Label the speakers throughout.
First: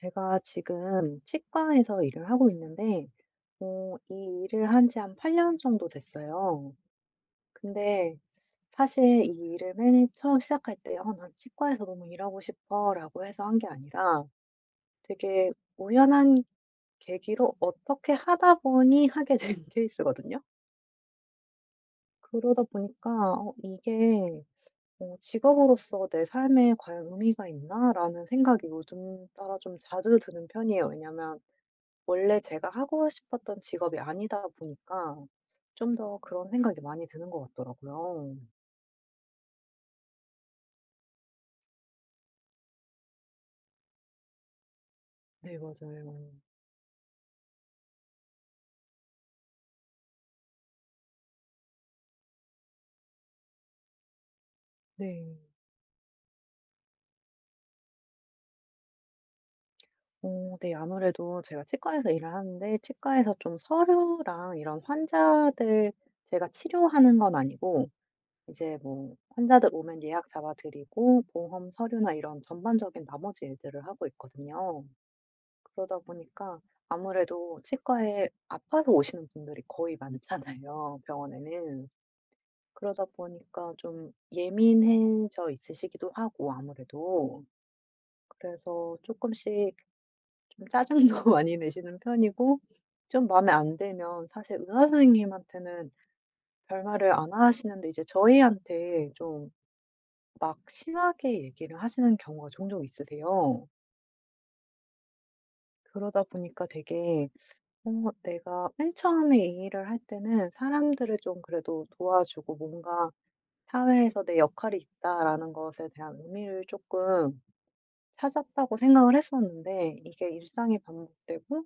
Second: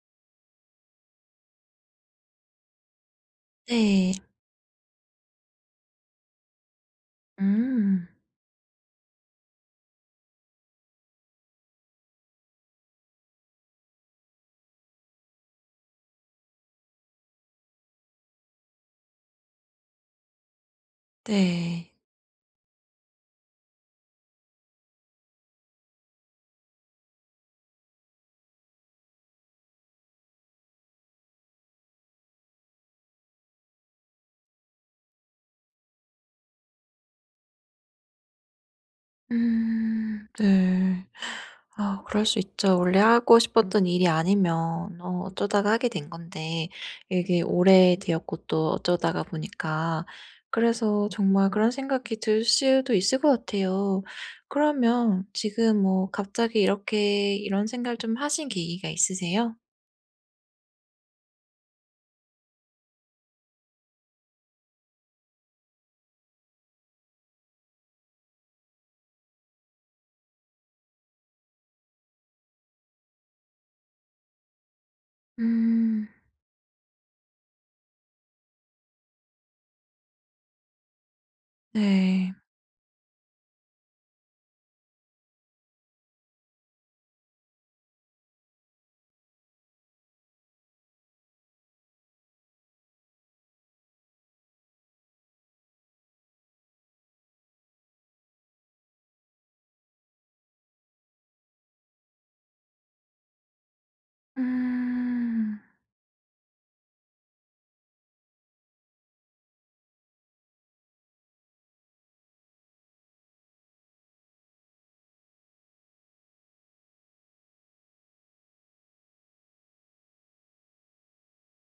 Speaker 1: 제가 지금 치과에서 일을 하고 있는데,
Speaker 2: 네.
Speaker 1: 이 일을 한 지 한 8년 정도 됐어요.
Speaker 2: 음.
Speaker 1: 근데 사실 이 일을 맨 처음 시작할 때, 난 치과에서 너무 일하고 싶어 라고 해서 한 게 아니라 되게 우연한 계기로 어떻게 하다 보니 하게 된 케이스거든요.
Speaker 2: 네.
Speaker 1: 그러다 보니까 이게 직업으로서 내 삶에 과연 의미가 있나라는 생각이 요즘 따라 좀 자주 드는 편이에요. 왜냐면 원래 제가 하고 싶었던 직업이 아니다 보니까 좀 더 그런 생각이 많이 드는 것 같더라고요.
Speaker 2: 음. 네. 아 그럴 수 있죠. 원래 하고 싶었던 일이 아니면
Speaker 1: 네,
Speaker 2: 어쩌다가 하게 된
Speaker 1: 맞아요.
Speaker 2: 건데 이게 오래되었고 또 어쩌다가 보니까, 그래서 정말 그런 생각이 들 수도 있을 것 같아요. 그러면
Speaker 1: 네.
Speaker 2: 지금 뭐 갑자기 이렇게 이런 생각을 좀 하신 계기가 있으세요?
Speaker 1: 네. 아무래도 제가 치과에서 일을 하는데, 치과에서 좀 서류랑 이런 환자들, 제가 치료하는 건 아니고 이제 뭐 환자들 오면 예약 잡아 드리고 보험 서류나 이런 전반적인 나머지 일들을 하고 있거든요. 그러다
Speaker 2: 음.
Speaker 1: 보니까 아무래도 치과에 아파서 오시는 분들이 거의 많잖아요, 병원에는.
Speaker 2: 네.
Speaker 1: 그러다 보니까 좀 예민해져 있으시기도 하고, 아무래도 그래서 조금씩 좀 짜증도 많이 내시는 편이고, 좀 마음에 안 들면 사실 의사 선생님한테는 별말을 안 하시는데 이제 저희한테 좀 막 심하게 얘기를 하시는 경우가 종종 있으세요.
Speaker 2: 음.
Speaker 1: 그러다 보니까 되게 어 내가 맨 처음에 이 일을 할 때는 사람들을 좀 그래도 도와주고, 뭔가 '사회에서 내 역할이 있다.'라는 것에 대한 의미를 조금 찾았다고 생각을 했었는데, 이게 일상이 반복되고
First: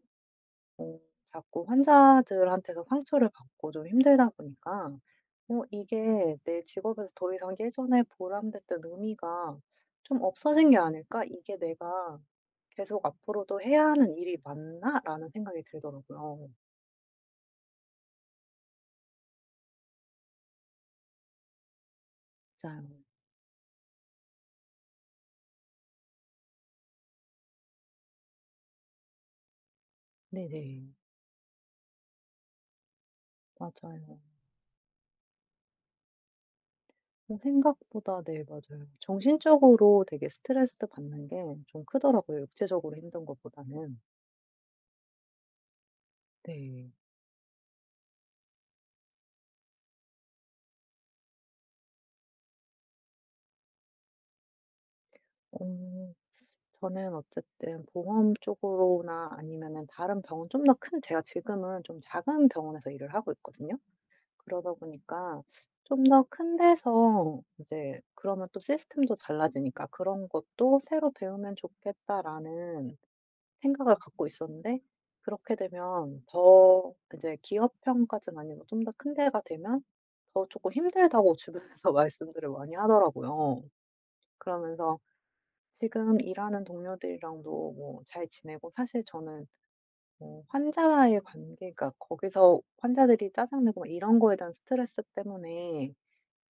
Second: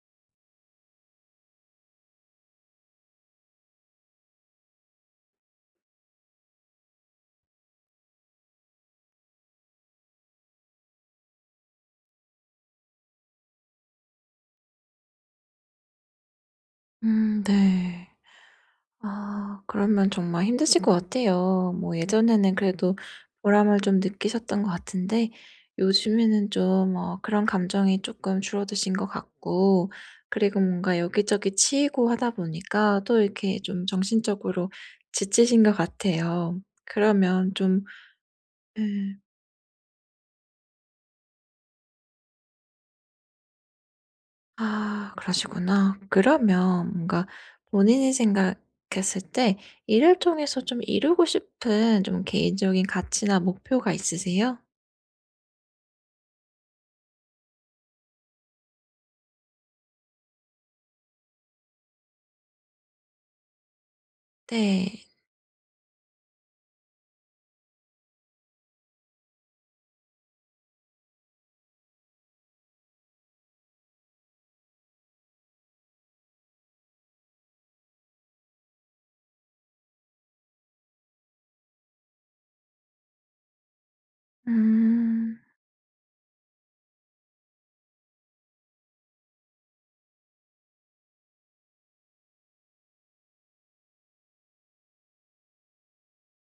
Speaker 1: 자꾸 환자들한테서 상처를 받고 좀 힘들다 보니까 이게 '내 직업에서 더 이상 예전에 보람됐던 의미가 좀 없어진 게 아닐까? 이게 내가 계속 앞으로도 해야 하는 일이 맞나?'라는 생각이 들더라고요.
Speaker 2: 음. 네. 아 그러면 정말 힘드실 것 같아요. 뭐 예전에는
Speaker 1: 맞아요.
Speaker 2: 그래도 보람을 좀 느끼셨던 것 같은데, 요즘에는 좀 그런 감정이 조금 줄어드신 것 같고, 그리고
Speaker 1: 네네.
Speaker 2: 뭔가 여기저기 치이고 하다 보니까 또 이렇게 좀
Speaker 1: 맞아요.
Speaker 2: 정신적으로 지치신 것 같아요. 그러면 좀
Speaker 1: 생각보다, 네, 맞아요,
Speaker 2: 음,
Speaker 1: 정신적으로 되게 스트레스 받는 게 좀 크더라고요, 육체적으로 힘든 것보다는.
Speaker 2: 아 그러시구나. 그러면
Speaker 1: 네.
Speaker 2: 뭔가 본인이 생각했을 때 일을 통해서 좀 이루고 싶은 좀 개인적인 가치나 목표가 있으세요?
Speaker 1: 어. 저는 어쨌든 보험 쪽으로나 아니면은 다른 병원, 좀 더 큰, 제가 지금은 좀 작은 병원에서 일을 하고 있거든요. 그러다
Speaker 2: 네.
Speaker 1: 보니까 좀 더 큰 데서 이제 그러면 또 시스템도 달라지니까 '그런 것도 새로 배우면 좋겠다.'라는 생각을 갖고 있었는데, 그렇게 되면 더 이제 기업형까지는 아니고 좀 더 큰 데가 되면 더 조금 힘들다고 주변에서 말씀들을 많이 하더라고요. 그러면서
Speaker 2: 음.
Speaker 1: 지금 일하는 동료들이랑도 뭐 잘 지내고, 사실 저는 뭐 환자와의 관계 가 거기서, 환자들이 짜증 내고 막 이런 거에 대한 스트레스 때문에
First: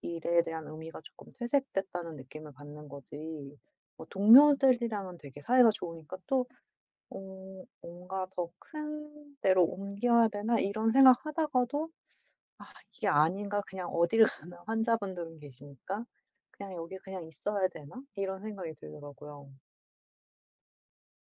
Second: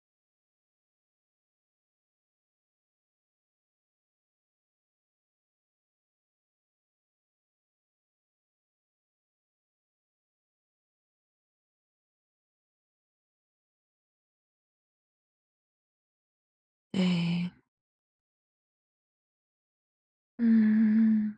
Speaker 1: 일에 대한 의미가 조금 퇴색됐다는 느낌을 받는 거지, 뭐 동료들이랑은 되게 사이가 좋으니까 또 어 '뭔가 더 큰 데로 옮겨야 되나?' 이런 생각하다가도 '아, 이게 아닌가? 그냥 어딜 가나 환자분들은 계시니까. 그냥 여기 그냥
Speaker 2: 네.
Speaker 1: 있어야 되나?' 이런 생각이 들더라고요.
Speaker 2: 음.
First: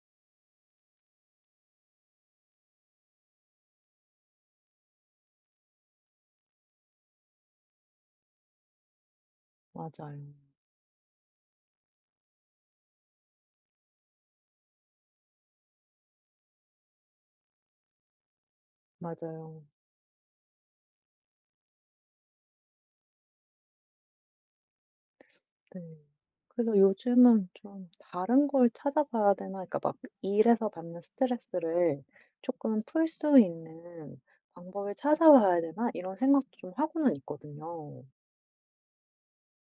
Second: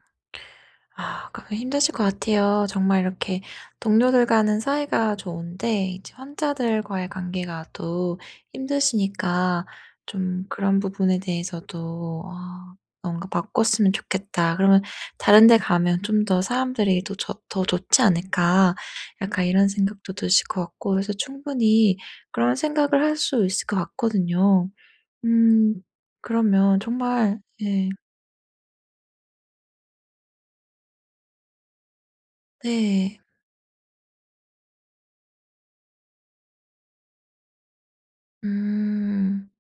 Speaker 2: 아 그럼 힘드실 것 같아요. 정말 이렇게 동료들과는 사이가 좋은데 이제 환자들과의 관계가 또 힘드시니까,
Speaker 1: 맞아요.
Speaker 2: 좀 그런 부분에 대해서도 '아, 뭔가 바꿨으면 좋겠다.' 그러면 '다른 데 가면 좀 더 사람들이 또 더 좋지 않을까?' 약간
Speaker 1: 맞아요.
Speaker 2: 이런 생각도 드실 것 같고, 그래서 충분히 그런 생각을 할 수 있을 것 같거든요. 음.
Speaker 1: 네. 그래서
Speaker 2: 그러면 정말,
Speaker 1: 요즘은
Speaker 2: 예.
Speaker 1: 좀 다른 걸 찾아봐야 되나, 그러니까 막 일에서 받는 스트레스를 조금 풀
Speaker 2: 네.
Speaker 1: 수 있는 방법을 찾아봐야 되나, 이런 생각도 좀 하고는 있거든요.
Speaker 2: 음.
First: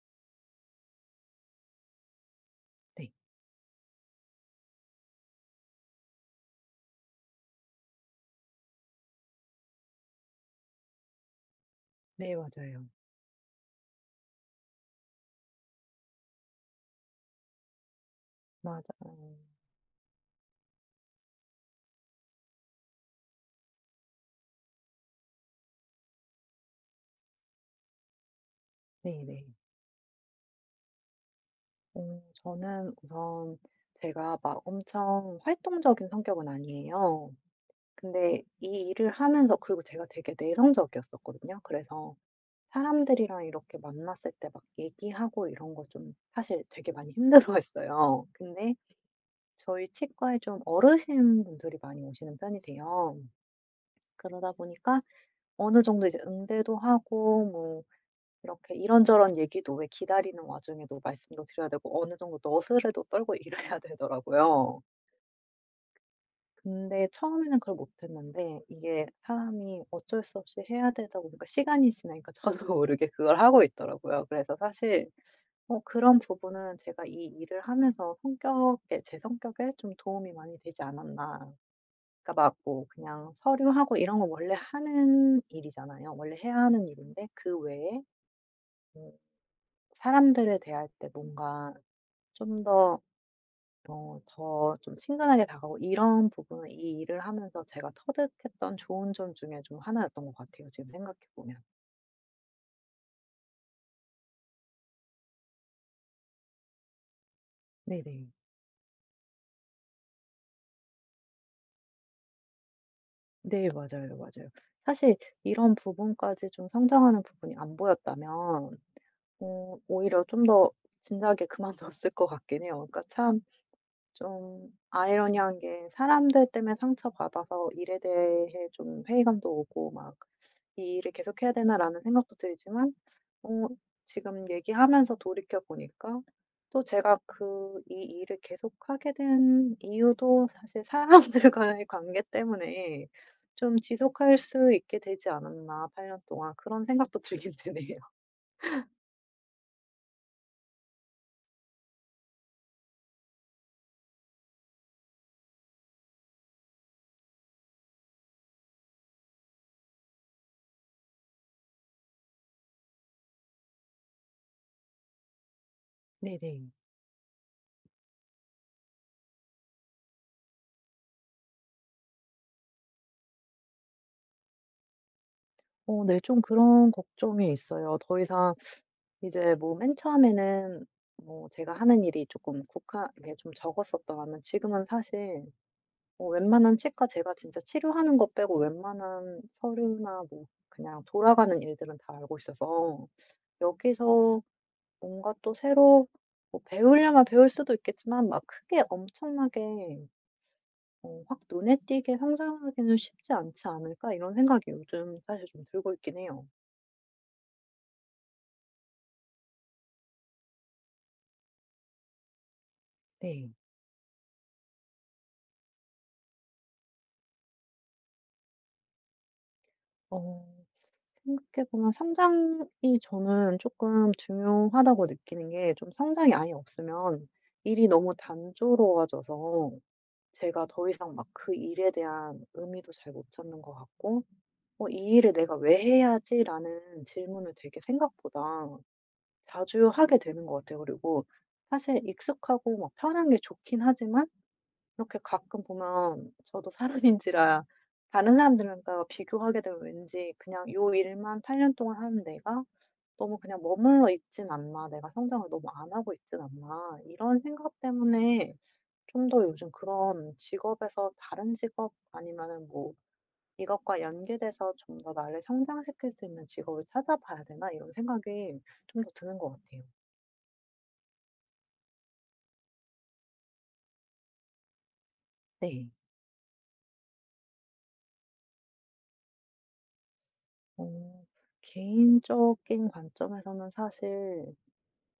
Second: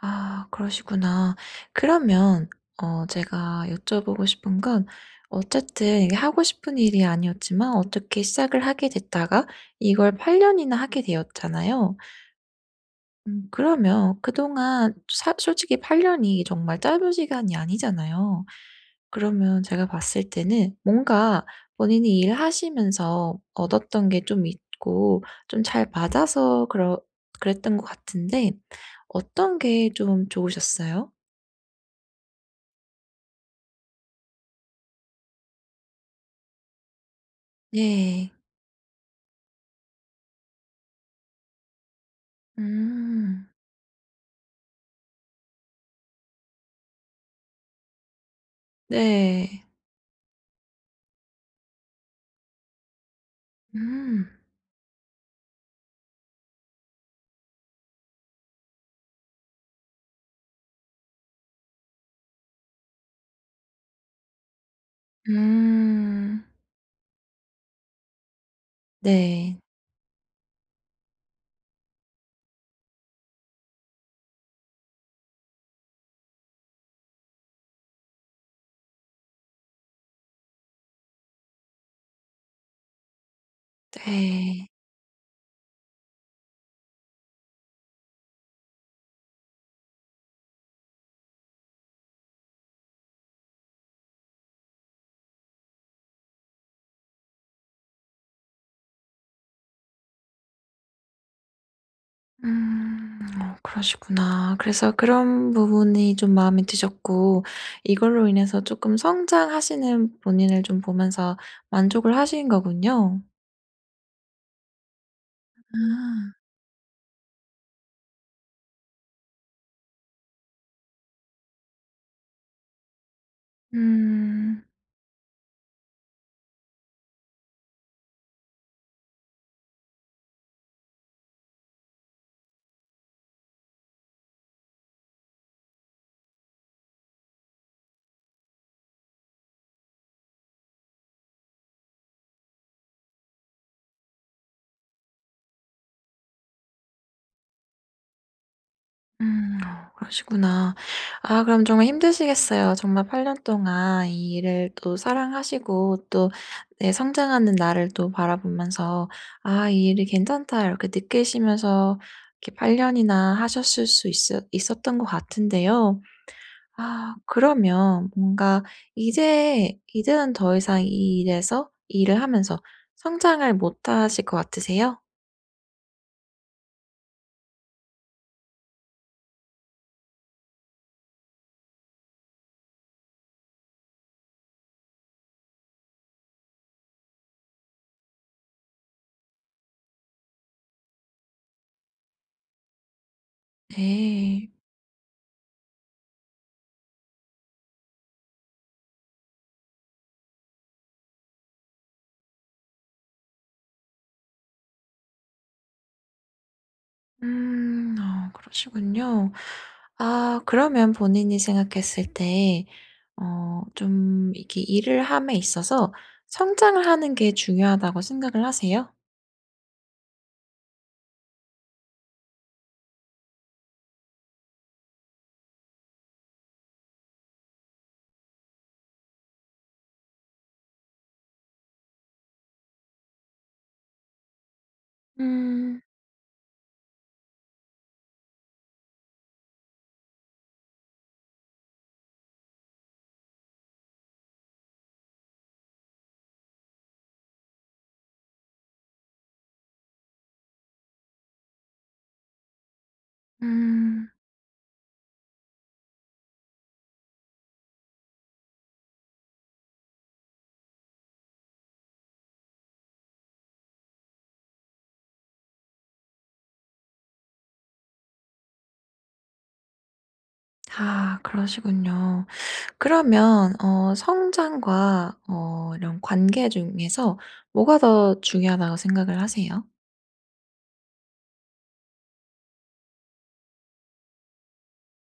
Speaker 2: 아 그러시구나. 그러면
Speaker 1: 네.
Speaker 2: 제가 여쭤보고 싶은 건, 어쨌든 이게 하고 싶은 일이 아니었지만 어떻게 시작을 하게 됐다가 이걸 8 년이나 하게 되었잖아요.
Speaker 1: 네, 맞아요.
Speaker 2: 그러면 그동안 사 솔직히 8 년이 정말 짧은 시간이 아니잖아요.
Speaker 1: 맞아요.
Speaker 2: 그러면 제가 봤을 때는 뭔가 본인이 일하시면서 얻었던 게 좀 있고 좀 잘 맞아서 그러 그랬던 것 같은데,
Speaker 1: 네네.
Speaker 2: 어떤 게 좀 좋으셨어요?
Speaker 1: 저는 우선, 제가 막 엄청 활동적인 성격은 아니에요.
Speaker 2: 네.
Speaker 1: 근데 이 일을 하면서, 그리고 제가 되게 내성적이었었거든요. 그래서 사람들이랑
Speaker 2: 음.
Speaker 1: 이렇게 만났을 때 막 얘기하고 이런 거 좀, 사실 되게 많이 힘들어했어요. 근데
Speaker 2: 네.
Speaker 1: 저희 치과에 좀 어르신 분들이 많이 오시는 편이세요.
Speaker 2: 음.
Speaker 1: 그러다 보니까 어느 정도 이제 응대도 하고, 뭐 이렇게 이런저런 얘기도, 왜, 기다리는 와중에도 말씀도 드려야 되고, 어느 정도 너스레도 떨고 이래야 되더라고요.
Speaker 2: 음.
Speaker 1: 근데 처음에는 그걸 못했는데 이게
Speaker 2: 네.
Speaker 1: 사람이 어쩔 수 없이 해야 되다 보니까 시간이 지나니까 저도 모르게 그걸 하고 있더라고요. 그래서 사실 그런 부분은 제가 이 일을 하면서 성격에 제 성격에 좀 도움이 많이 되지 않았나. 그러니까 막 뭐 그냥 서류하고 이런 거 원래
Speaker 2: 네.
Speaker 1: 하는 일이잖아요. 원래 해야 하는 일인데 그 외에 음, 사람들에 대할 때 뭔가 좀더 좀 친근하게 다가오고 이런 부분은 이 일을 하면서 제가 터득했던 좋은 점 중에 좀 하나였던 것 같아요, 지금 생각해 보면.
Speaker 2: 음. 그러시구나. 그래서 그런 부분이 좀 마음에 드셨고 이걸로
Speaker 1: 네네.
Speaker 2: 인해서 조금 성장하시는 본인을 좀 보면서 만족을 하신 거군요.
Speaker 1: 네, 맞아요, 맞아요. 사실 이런
Speaker 2: 아.
Speaker 1: 부분까지 좀 성장하는 부분이 안 보였다면 오히려 좀 더 진작에 그만뒀을 것 같긴 해요. 그러니까 참
Speaker 2: 음.
Speaker 1: 좀 아이러니한 게, 사람들 때문에 상처받아서 일에 대해 좀 회의감도 오고 막 '이 일을 계속해야 되나.'라는 생각도 들지만, 어 지금 얘기하면서 돌이켜 보니까 또 제가 그 이 일을 계속하게 된 이유도 사실 사람들과의 관계 때문에 좀 '지속할 수 있게 되지 않았나, 8년 동안.' 그런 생각도 들긴 드네요.
Speaker 2: 음. 그러시구나. 아, 그럼 정말 힘드시겠어요. 정말 8년 동안 이 일을 또 사랑하시고, 또 내 성장하는 나를 또 바라보면서 '아, 이 일이 괜찮다.' 이렇게 느끼시면서 이렇게 8 년이나 하셨을 수 있 있었던 것 같은데요.
Speaker 1: 네네.
Speaker 2: 아 그러면 뭔가 이제 이제는 더 이상 이 일에서 이 일을 하면서 성장을 못 하실 것 같으세요?
Speaker 1: 네. 좀 그런 걱정이 있어요. 더 이상, 이제 뭐 맨 처음에는 뭐 제가 하는 일이 조금 국한, 이게 좀 적었었더라면 지금은 사실 뭐 웬만한 치과, 제가 진짜 치료하는 거 빼고 웬만한 서류나 뭐 그냥 돌아가는 일들은 다 알고 있어서 여기서
Speaker 2: 네.
Speaker 1: 뭔가 또 새로 뭐 배우려면 배울 수도 있겠지만 막 크게 엄청나게 '확 눈에 띄게 성장하기는 쉽지 않지 않을까?' 이런 생각이 요즘 사실 좀 들고 있긴 해요.
Speaker 2: 음. 아 그러시군요. 아 그러면 본인이 생각했을 때
Speaker 1: 네.
Speaker 2: 좀 이렇게 일을 함에 있어서 성장을 하는 게 중요하다고 생각을 하세요?
Speaker 1: 어 생각해 보면 성장이 저는 조금 중요하다고 느끼는 게, 좀 성장이 아예 없으면 일이 너무 단조로워져서 제가 더 이상 막 그 일에 대한 의미도 잘 못 찾는 것 같고 '이 일을 내가 왜
Speaker 2: 음.
Speaker 1: 해야지?'라는 질문을 되게 생각보다 자주 하게 되는 것 같아요. 그리고 사실 익숙하고 막 편한 게 좋긴 하지만, 이렇게 가끔 보면 저도 사람인지라 다른 사람들과 비교하게 되면 왠지 그냥 요 일만 8년 동안 하는 내가 너무 그냥
Speaker 2: 음.
Speaker 1: 머물러 있진 않나, 내가 성장을 너무 안 하고 있진 않나, 이런 생각 때문에 좀 더 요즘 그런, 직업에서 다른 직업, 아니면은 뭐 이것과 연계돼서 좀 더 나를 성장시킬 수 있는 직업을 찾아봐야 되나, 이런 생각이 좀 더 드는 것 같아요.
Speaker 2: 아 그러시군요. 그러면 성장과
Speaker 1: 네.
Speaker 2: 이런 관계 중에서 뭐가 더 중요하다고 생각을 하세요?
Speaker 1: 어 개인적인 관점에서는 사실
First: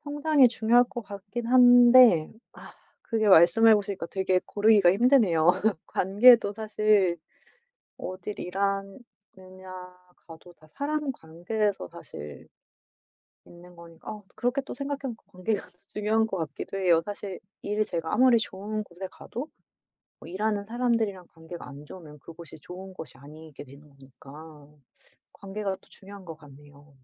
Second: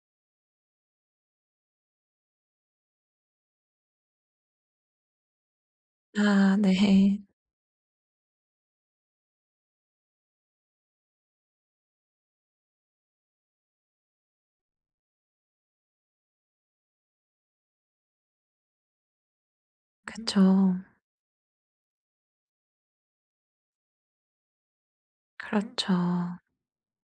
Speaker 1: 성장이 중요할 것 같긴 한데, 아, 그게 말씀해 보시니까 되게 고르기가 힘드네요. 관계도
Speaker 2: 아
Speaker 1: 사실
Speaker 2: 네.
Speaker 1: 어딜 일하느냐 가도 다 사람 관계에서 사실 있는 거니까, 아, 그렇게 또 생각해 보면 관계가 더 중요한 것 같기도 해요. 사실 일이, 제가 아무리 좋은 곳에 가도 뭐 일하는
Speaker 2: 그쵸.
Speaker 1: 사람들이랑 관계가 안 좋으면 그곳이 좋은 곳이 아니게 되는 거니까, 관계가 또
Speaker 2: 그렇죠.
Speaker 1: 중요한 것 같네요.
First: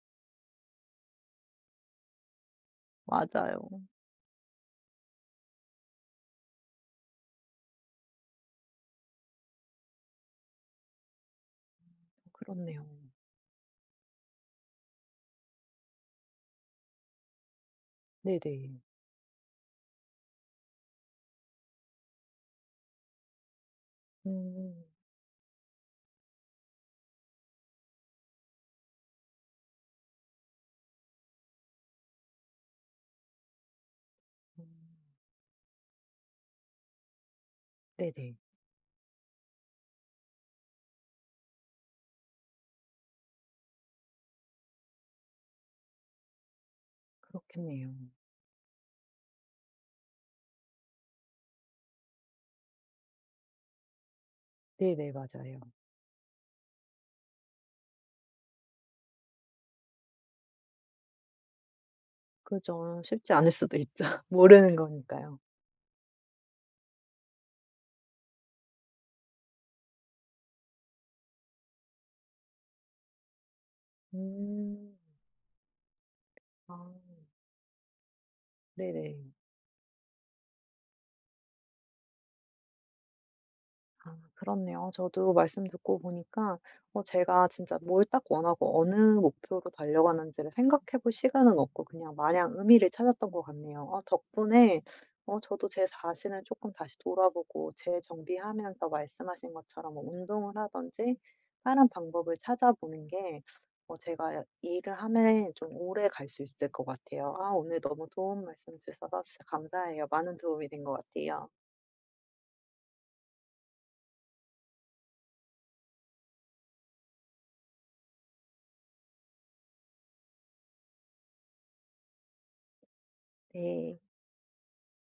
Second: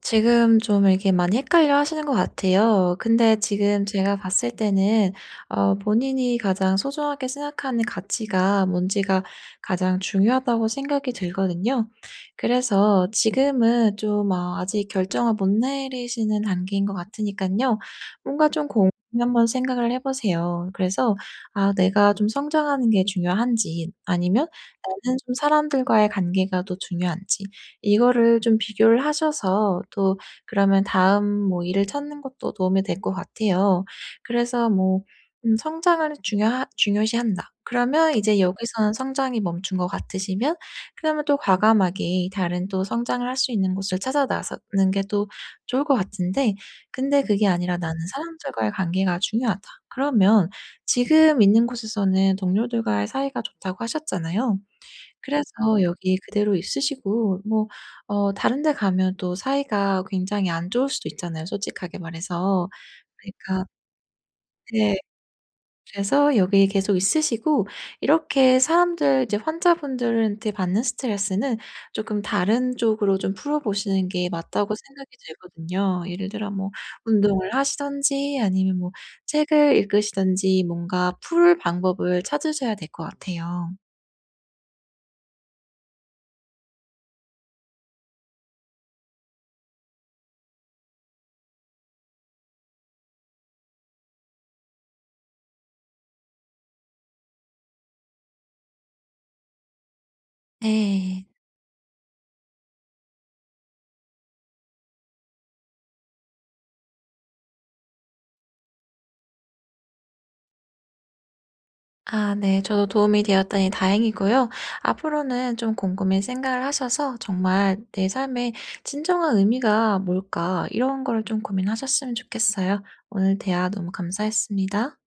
Speaker 2: 지금 좀 이렇게 많이 헷갈려 하시는 것 같아요. 근데
Speaker 1: 맞아요.
Speaker 2: 지금 제가 봤을 때는 본인이 가장 소중하게 생각하는 가치가 뭔지가 가장 중요하다고 생각이 들거든요.
Speaker 1: 그렇네요.
Speaker 2: 그래서 지금은 좀 아직 결정을 못 내리시는 단계인 것 같으니까요, 뭔가 좀
Speaker 1: 네네.
Speaker 2: 공 한번 생각을 해 보세요. 그래서 '아, 내가 좀 성장하는 게 중요한지, 아니면
Speaker 1: 음.
Speaker 2: 나는 좀 사람들과의 관계가 더 중요한지' 이거를 좀 비교를 하셔서, 또 그러면 다음 뭐 일을 찾는 것도 도움이 될 것 같아요. 그래서
Speaker 1: 음.
Speaker 2: 뭐 음, 성장을 중요시한다. 그러면
Speaker 1: 네네.
Speaker 2: 이제 여기서는 성장이 멈춘 것 같으시면, 그러면 또 과감하게 다른 또 성장을 할 수 있는 곳을 찾아 나서는 게 또 좋을 것 같은데, 근데 그게 아니라
Speaker 1: 그렇겠네요.
Speaker 2: '나는 사람들과의 관계가 중요하다.' 그러면 지금 있는 곳에서는 동료들과의 사이가 좋다고 하셨잖아요.
Speaker 1: 네네.
Speaker 2: 그래서
Speaker 1: 맞아요.
Speaker 2: 여기 그대로 있으시고, 뭐 어 다른 데 가면 또 사이가 굉장히 안 좋을 수도 있잖아요, 솔직하게 말해서.
Speaker 1: 그죠. 쉽지 않을
Speaker 2: 그러니까
Speaker 1: 수도 있죠. 모르는
Speaker 2: 네.
Speaker 1: 거니까요.
Speaker 2: 그래서 여기 계속 있으시고 이렇게 사람들, 이제 환자분들한테 받는 스트레스는 조금 다른 쪽으로 좀 풀어보시는 게 맞다고
Speaker 1: 음.
Speaker 2: 생각이 들거든요. 예를 들어 뭐
Speaker 1: 아.
Speaker 2: 운동을 하시든지, 아니면 뭐
Speaker 1: 네네.
Speaker 2: 책을 읽으시든지 뭔가 풀 방법을 찾으셔야 될 것 같아요.
Speaker 1: 아, 그렇네요. 저도 말씀 듣고 보니까 제가 진짜 뭘 딱 원하고 어느 목표로 달려가는지를 생각해 볼 시간은 없고 그냥 마냥 의미를 찾았던 것 같네요. 덕분에 저도 제 자신을 조금 다시 돌아보고 재정비하면서, 말씀하신 것처럼 뭐 운동을 하든지
Speaker 2: 네.
Speaker 1: 다른 방법을 찾아보는 게 제가 일을 하면 좀 오래 갈 수 있을 것 같아요. 아, 오늘 너무 도움 말씀 주셔서 진짜 감사해요. 많은 도움이 된 것 같아요.
Speaker 2: 아 네. 저도 도움이 되었다니 다행이고요. 앞으로는 좀 곰곰이 생각을 하셔서 정말 '내 삶의 진정한 의미가 뭘까?' 이런 거를 좀 고민하셨으면 좋겠어요. 오늘 대화 너무
Speaker 1: 네.
Speaker 2: 감사했습니다.